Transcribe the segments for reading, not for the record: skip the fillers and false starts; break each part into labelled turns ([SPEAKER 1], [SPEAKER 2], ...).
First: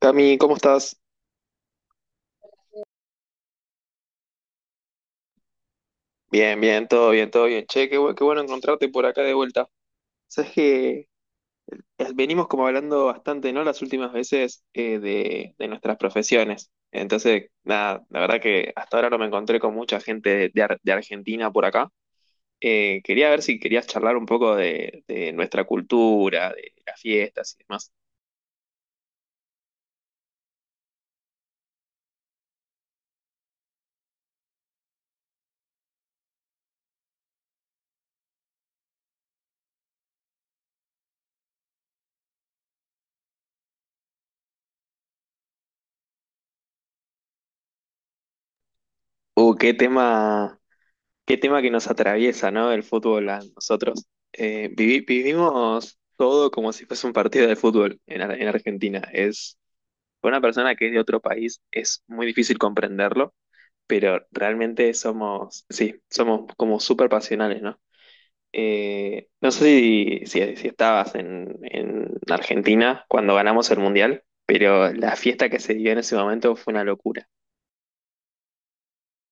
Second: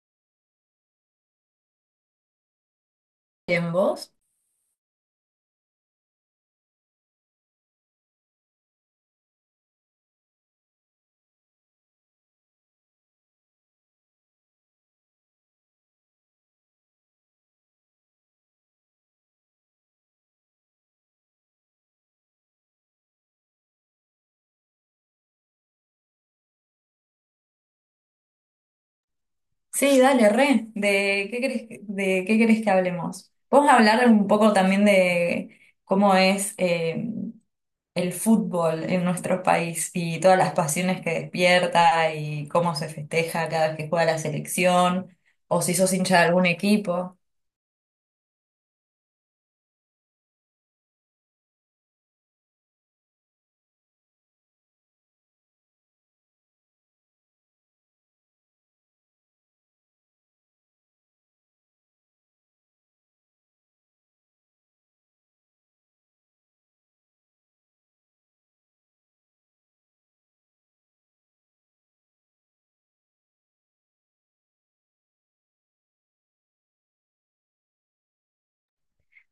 [SPEAKER 1] Cami, ¿cómo estás?
[SPEAKER 2] Bien, vos.
[SPEAKER 1] Bien, bien, todo bien, todo bien. Che, qué bueno encontrarte por acá de vuelta. Sabes que venimos como hablando bastante, ¿no? Las últimas veces de nuestras profesiones. Entonces, nada, la verdad que hasta ahora no me encontré con mucha gente de de Argentina por acá. Quería ver si querías charlar un poco de nuestra cultura, de las fiestas y demás.
[SPEAKER 2] Sí, dale, re. ¿De qué querés, de qué querés que hablemos? Vamos a hablar un poco también de cómo es el fútbol en nuestro país y todas las pasiones que despierta y cómo se festeja cada vez que juega la selección o si sos hincha de algún equipo.
[SPEAKER 1] Uh, qué tema, Qué tema que nos atraviesa, ¿no? El fútbol a nosotros. Vivimos todo como si fuese un partido de fútbol en, en Argentina. Para una persona que es de otro país es muy difícil comprenderlo, pero realmente somos, sí, somos como súper pasionales, ¿no? No sé si estabas en Argentina cuando ganamos el Mundial, pero la fiesta que se dio en ese momento fue una locura.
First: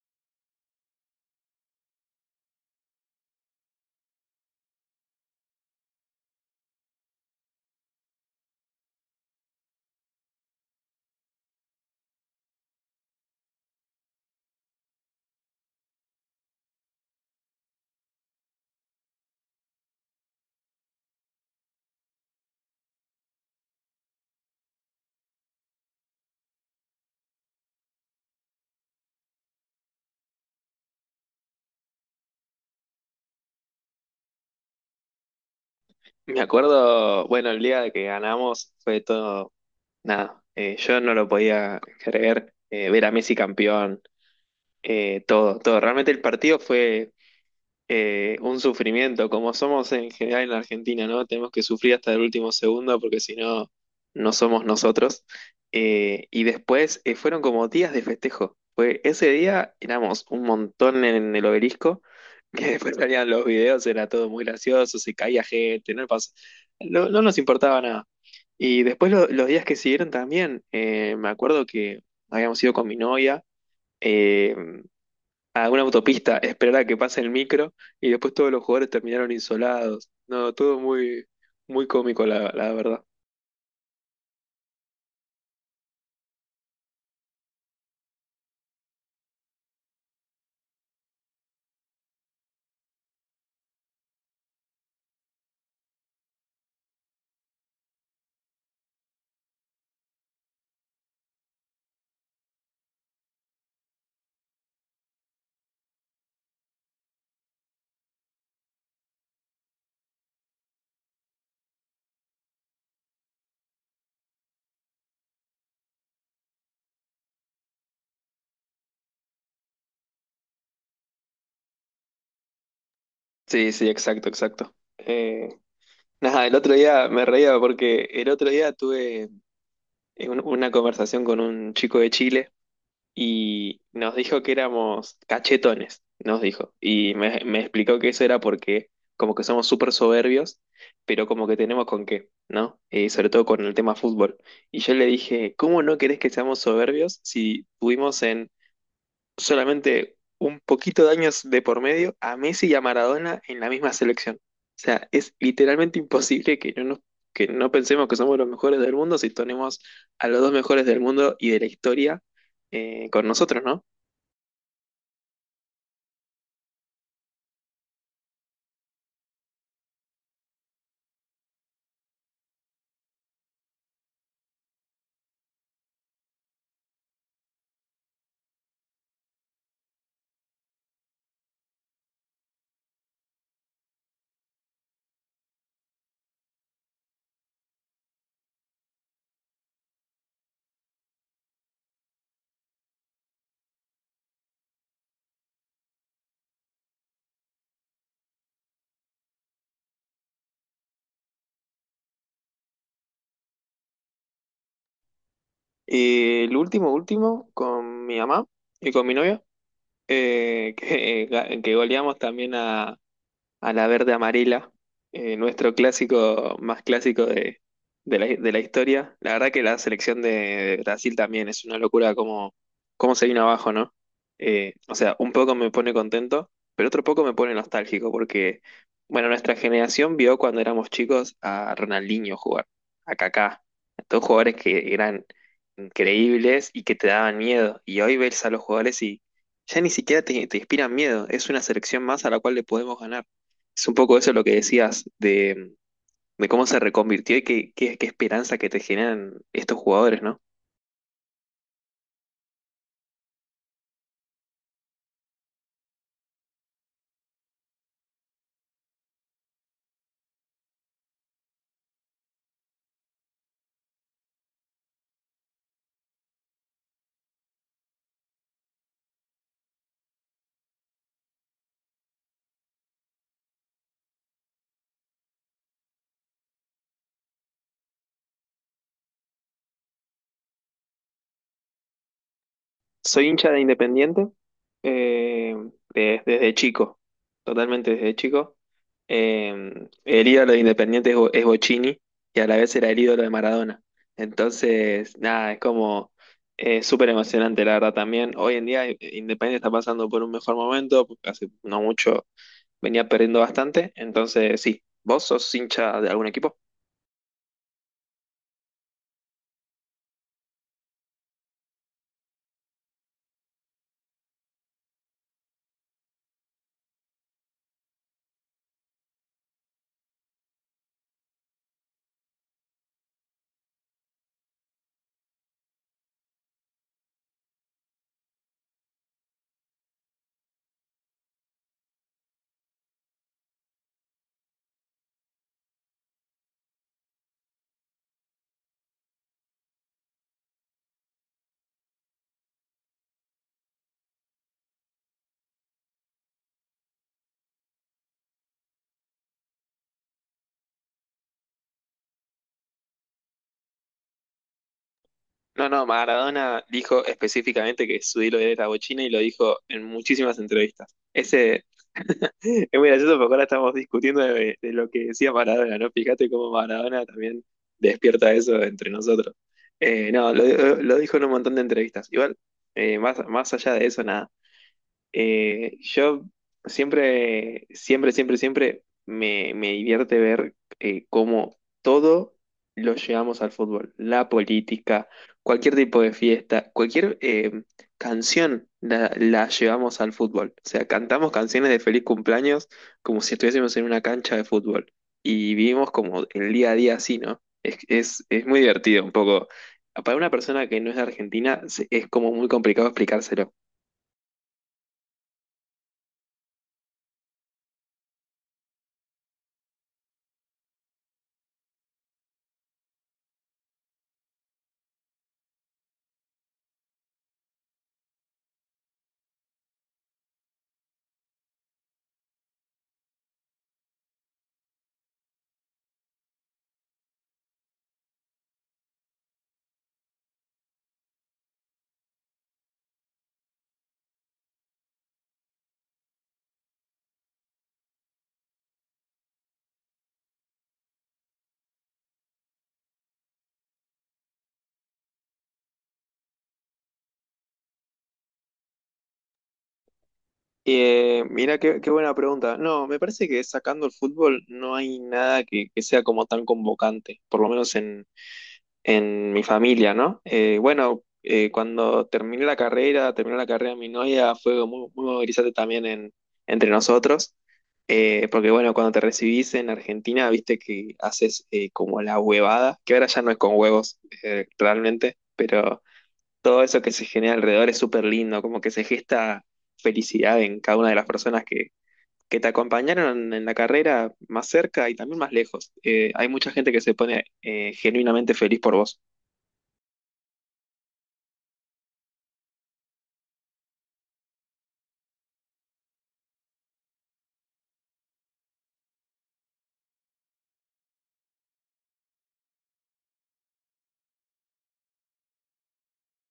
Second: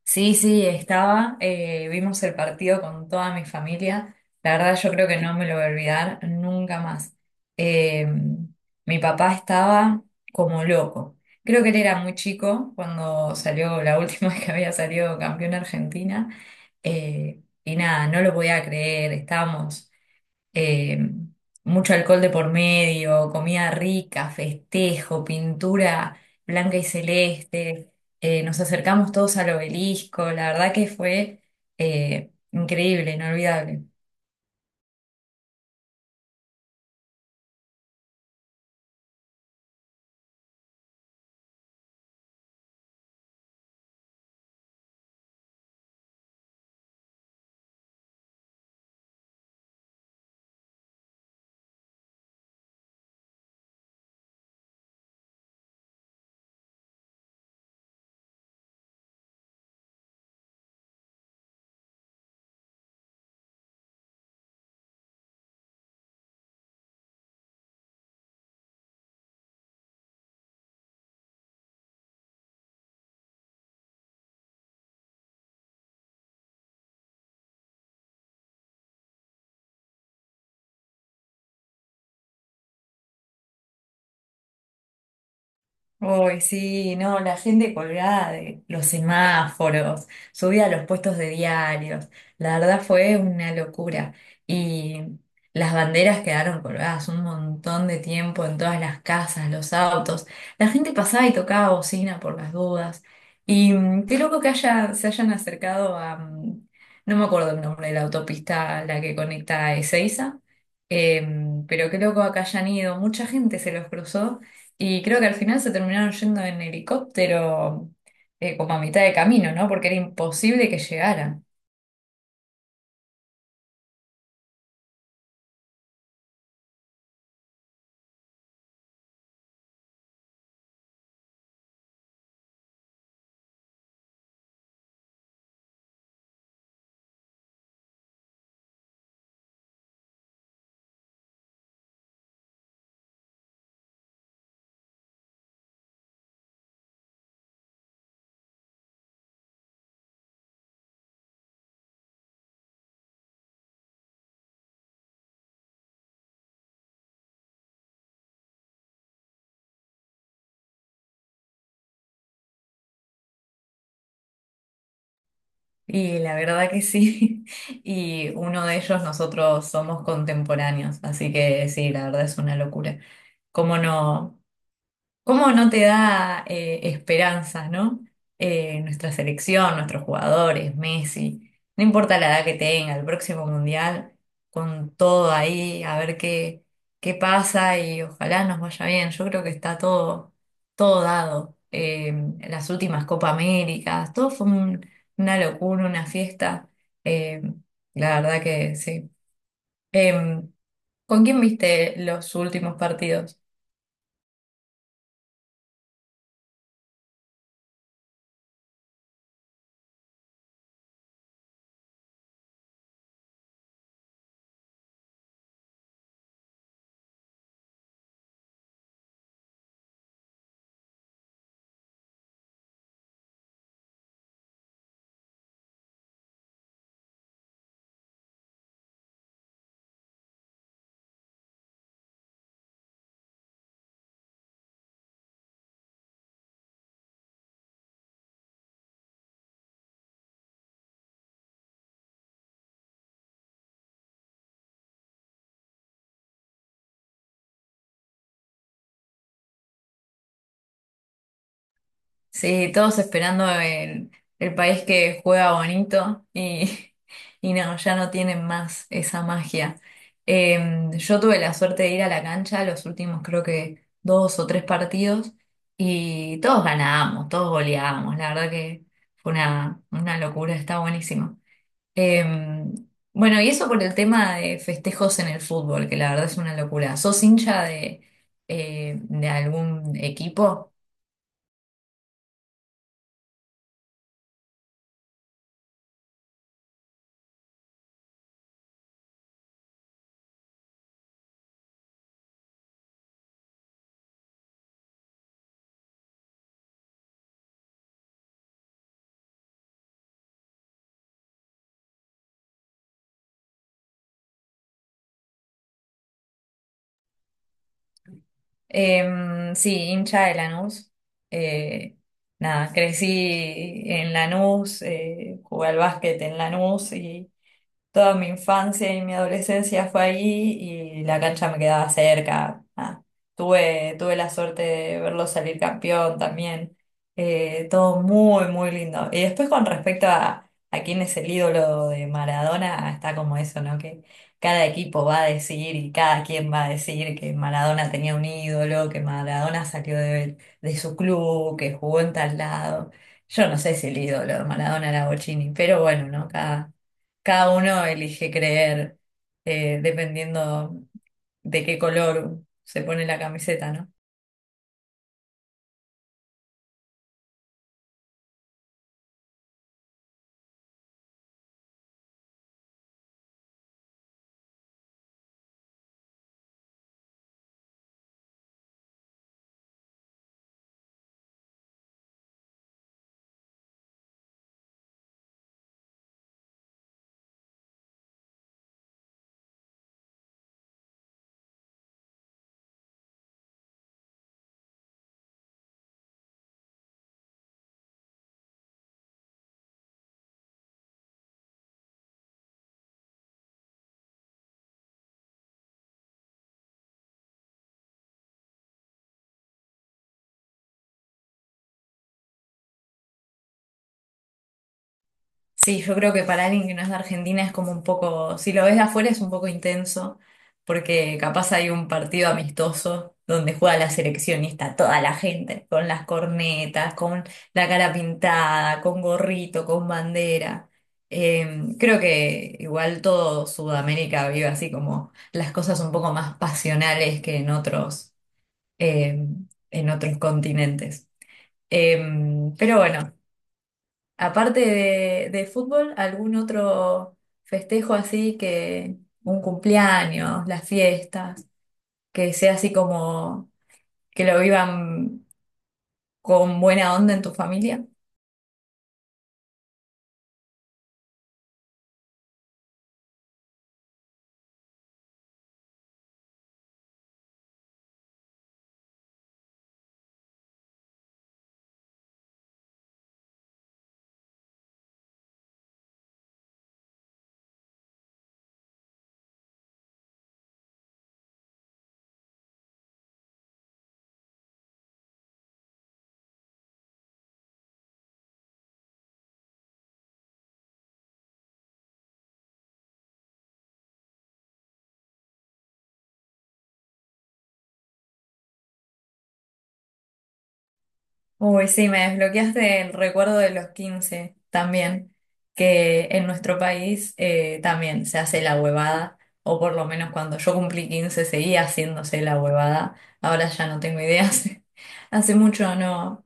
[SPEAKER 2] Sí, sí, estaba. Vimos el partido con toda mi familia. La verdad, yo creo que no me lo voy a olvidar nunca más. Eh, Mi papá estaba como loco. Creo que él era muy chico cuando salió la última vez que había salido campeón Argentina. Y nada, no lo podía creer. Estábamos, eh, mucho alcohol de por medio, comida rica, festejo, pintura blanca y celeste. Nos acercamos todos al obelisco, la verdad que fue increíble, inolvidable.
[SPEAKER 1] Me acuerdo, bueno, el día que ganamos fue todo nada, yo no lo podía creer, ver a Messi campeón, todo. Realmente el partido fue, un sufrimiento, como somos en general en la Argentina, ¿no? Tenemos que sufrir hasta el último segundo porque si no, no somos nosotros. Y después fueron como días de festejo. Fue, ese día éramos un montón en el obelisco, que después salían los videos, era todo muy gracioso, se caía gente, no, no nos importaba nada. Y después los días que siguieron también, me acuerdo que habíamos ido con mi novia. eh, a una autopista, esperar a que pase el micro y después todos los jugadores terminaron insolados. No, todo muy, muy cómico, la verdad.
[SPEAKER 2] Uy, sí, no, la gente colgada de los semáforos, subida a los puestos de diarios, la verdad fue una locura. Y las banderas quedaron colgadas un montón de tiempo en todas las casas, los autos. La gente pasaba y tocaba bocina por las dudas. Y qué loco que se hayan acercado a, no me acuerdo el nombre de la autopista, la que conecta a Ezeiza. Pero qué loco acá hayan ido, mucha gente se los cruzó. Y creo que al final se terminaron yendo en helicóptero como a mitad de camino, ¿no? Porque era imposible que llegaran.
[SPEAKER 1] Sí, sí, exacto, exacto. Nada, el otro día me reía porque el otro día tuve una conversación con un chico de Chile. Y nos dijo que éramos cachetones, nos dijo. Me explicó que eso era porque como que somos súper soberbios, pero como que tenemos con qué, ¿no? Sobre todo con el tema fútbol. Y yo le dije, ¿cómo no querés que seamos soberbios si tuvimos en solamente un poquito de años de por medio a Messi y a Maradona en la misma selección? O sea, es literalmente imposible que no pensemos que somos los mejores del mundo si tenemos a los dos mejores del mundo y de la historia con nosotros, ¿no?
[SPEAKER 2] Y la verdad que sí. Y uno de ellos nosotros somos contemporáneos, así que sí, la verdad es una locura. ¿Cómo no? ¿Cómo no te da esperanza, ¿no? Nuestra selección, nuestros jugadores, Messi, no importa la edad que tenga, el próximo mundial, con todo ahí, a ver qué pasa y ojalá nos vaya bien. Yo creo que está todo dado. Las últimas Copa Américas, todo fue una locura, una fiesta. Eh, la verdad que sí. Em, ¿Con quién viste los últimos partidos?
[SPEAKER 1] Último, con mi mamá y con mi novia, que goleamos también a la verde amarela, nuestro clásico más clásico de, de la historia. La verdad que la selección de Brasil también es una locura cómo se vino abajo, ¿no? O sea, un poco me pone contento, pero otro poco me pone nostálgico porque, bueno, nuestra generación vio cuando éramos chicos a Ronaldinho jugar, a Kaká, a todos jugadores que eran increíbles y que te daban miedo. Y hoy ves a los jugadores y ya ni siquiera te inspiran miedo. Es una selección más a la cual le podemos ganar. Es un poco eso lo que decías de cómo se reconvirtió y qué esperanza que te generan estos jugadores, ¿no?
[SPEAKER 2] Sí, todos esperando el país que juega bonito y, y no, ya no tienen más esa magia. Yo tuve la suerte de ir a la cancha los últimos creo que 2 o 3 partidos y todos ganábamos, todos goleábamos. La verdad que fue una locura, está buenísimo. Eh, bueno, y eso por el tema de festejos en el fútbol, que la verdad es una locura. ¿Sos hincha de algún equipo?
[SPEAKER 1] Soy hincha de Independiente eh, desde chico, totalmente desde chico. Eh, el ídolo de Independiente es Bochini y a la vez era el ídolo de Maradona. Entonces, nada, es como súper emocionante, la verdad también. Hoy en día Independiente está pasando por un mejor momento, porque hace no mucho venía perdiendo bastante. Entonces, sí, ¿vos sos hincha de algún equipo?
[SPEAKER 2] Em, sí, hincha de Lanús. Eh, Nada, crecí en Lanús, jugué al básquet en Lanús y, toda mi infancia y mi adolescencia fue allí y la cancha me quedaba cerca. Ah, tuve la suerte de verlo salir campeón también. Todo muy, muy lindo. Y después con respecto a quién es el ídolo de Maradona, está como eso, ¿no? Que cada equipo va a decir y cada quien va a decir que Maradona tenía un ídolo, que Maradona salió de su club, que jugó en tal lado. Yo no sé si el ídolo de Maradona era Bochini, pero bueno, ¿no? Cada uno elige creer dependiendo de qué color se pone la camiseta, ¿no?
[SPEAKER 1] No, no, Maradona dijo específicamente que su ídolo era bochina y lo dijo en muchísimas entrevistas. Ese es muy gracioso porque ahora estamos discutiendo de lo que decía Maradona, ¿no? Fíjate cómo Maradona también despierta eso entre nosotros. No, lo dijo en un montón de entrevistas. Igual, más allá de eso, nada. Yo siempre me divierte ver cómo todo lo llevamos al fútbol. La política, cualquier tipo de fiesta, cualquier canción la llevamos al fútbol. O sea, cantamos canciones de feliz cumpleaños como si estuviésemos en una cancha de fútbol. Y vivimos como el día a día así, ¿no? Es muy divertido un poco. Para una persona que no es de Argentina es como muy complicado explicárselo.
[SPEAKER 2] Sí, yo creo que para alguien que no es de Argentina es como un poco, si lo ves de afuera es un poco intenso, porque capaz hay un partido amistoso donde juega la selección y está toda la gente, con las cornetas, con la cara pintada, con gorrito, con bandera. Em, creo que igual todo Sudamérica vive así como las cosas un poco más pasionales que eh, en otros continentes. Eh, pero bueno, aparte de fútbol, ¿algún otro festejo así que un cumpleaños, las fiestas, que sea así como que lo vivan con buena onda en tu familia?
[SPEAKER 1] Qué buena pregunta. No, me parece que sacando el fútbol no hay nada que sea como tan convocante, por lo menos en mi familia, ¿no? Bueno, cuando terminé la carrera, terminó la carrera mi novia, fue muy, muy movilizante también en, entre nosotros, porque bueno, cuando te recibís en Argentina, viste que haces como la huevada, que ahora ya no es con huevos realmente, pero todo eso que se genera alrededor es súper lindo, como que se gesta felicidad en cada una de las personas que te acompañaron en la carrera más cerca y también más lejos. Hay mucha gente que se pone genuinamente feliz por vos.
[SPEAKER 2] Uy, sí, me desbloqueaste el recuerdo de los 15 también, que en nuestro país también se hace la huevada, o por lo menos cuando yo cumplí 15 seguía haciéndose la huevada, ahora ya no tengo ideas, hace mucho no,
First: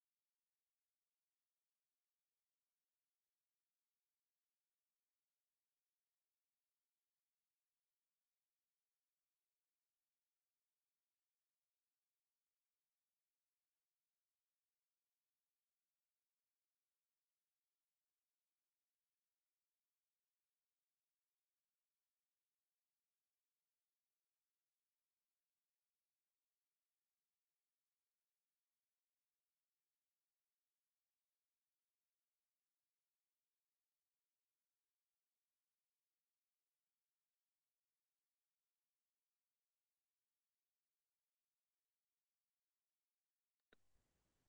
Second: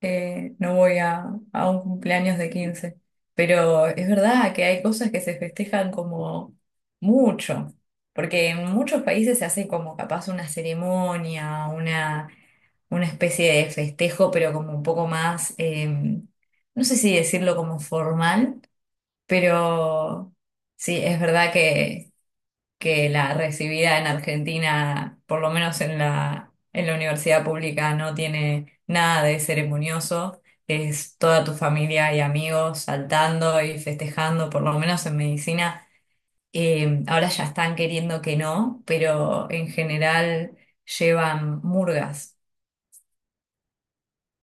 [SPEAKER 2] no voy a un cumpleaños de 15. Pero es verdad que hay cosas que se festejan como mucho, porque en muchos países se hace como capaz una ceremonia, una especie de festejo, pero como un poco más, no sé si decirlo como formal, pero sí, es verdad que la recibida en Argentina, por lo menos en en la universidad pública, no tiene nada de ceremonioso. Es toda tu familia y amigos saltando y festejando, por lo menos en medicina. Ahora ya están queriendo que no, pero en general llevan murgas.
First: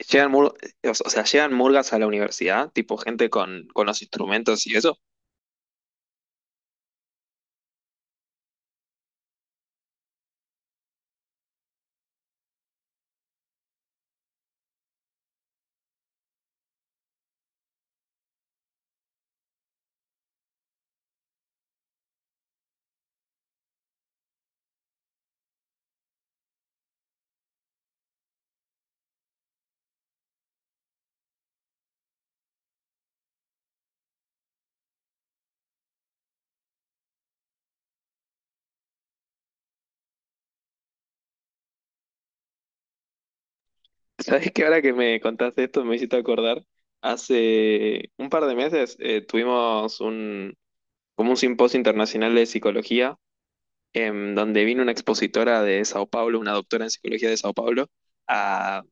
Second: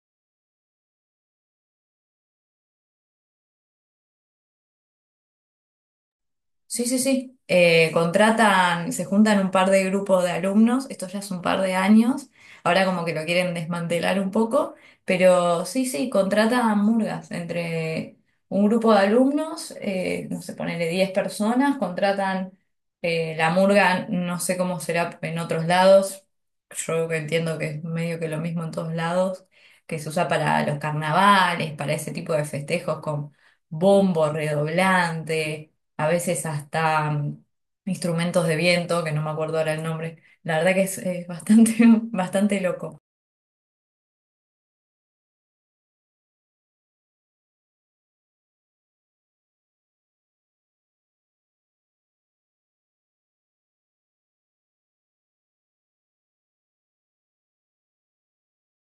[SPEAKER 1] Llegan mur- o sea, llegan murgas a la universidad, tipo gente con los instrumentos y eso.
[SPEAKER 2] Sí, sí, sí. Contratan, se juntan un par de grupos de alumnos, esto ya es un par de años, ahora como que lo quieren desmantelar un poco, pero sí, sí, contratan murgas entre un grupo de alumnos, no sé, ponele 10 personas, contratan la murga, no sé cómo será en otros lados, yo entiendo que es medio que lo mismo en todos lados, que se usa para los carnavales, para ese tipo de festejos con bombo redoblante a veces hasta instrumentos de viento, que no me acuerdo ahora el nombre. La verdad que es bastante, bastante loco.
[SPEAKER 1] ¿Sabés que ahora que me contaste esto me hiciste acordar? Hace un par de meses tuvimos como un simposio internacional de psicología em, donde vino una expositora de Sao Paulo, una doctora en psicología de Sao Paulo, a,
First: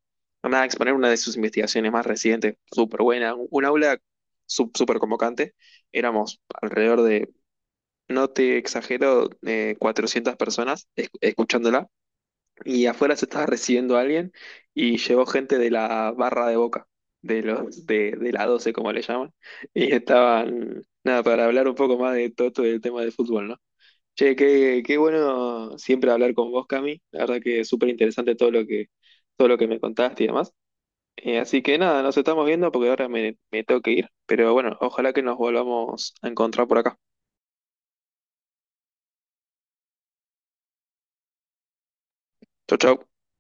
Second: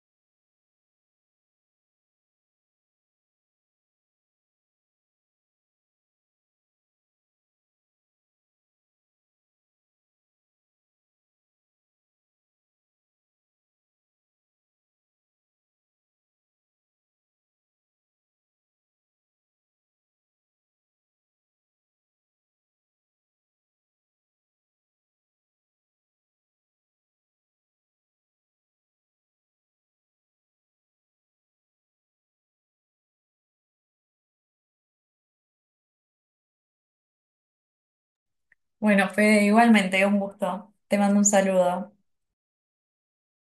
[SPEAKER 1] nada, a exponer una de sus investigaciones más recientes, súper buena, un aula súper convocante. Éramos alrededor de, no te exagero, 400 personas escuchándola, y afuera se estaba recibiendo a alguien y llegó gente de la barra de Boca. De la doce como le llaman, y estaban, nada, para hablar un poco más de todo, todo el tema de fútbol, ¿no? Che, qué bueno siempre hablar con vos, Cami. La verdad que es súper interesante todo lo que me contaste y demás. Así que nada, nos estamos viendo porque ahora me tengo que ir. Pero bueno, ojalá que nos volvamos a encontrar por acá.
[SPEAKER 2] Bueno, Fede, igualmente, un gusto. Te mando un saludo.
[SPEAKER 1] Chau, chau.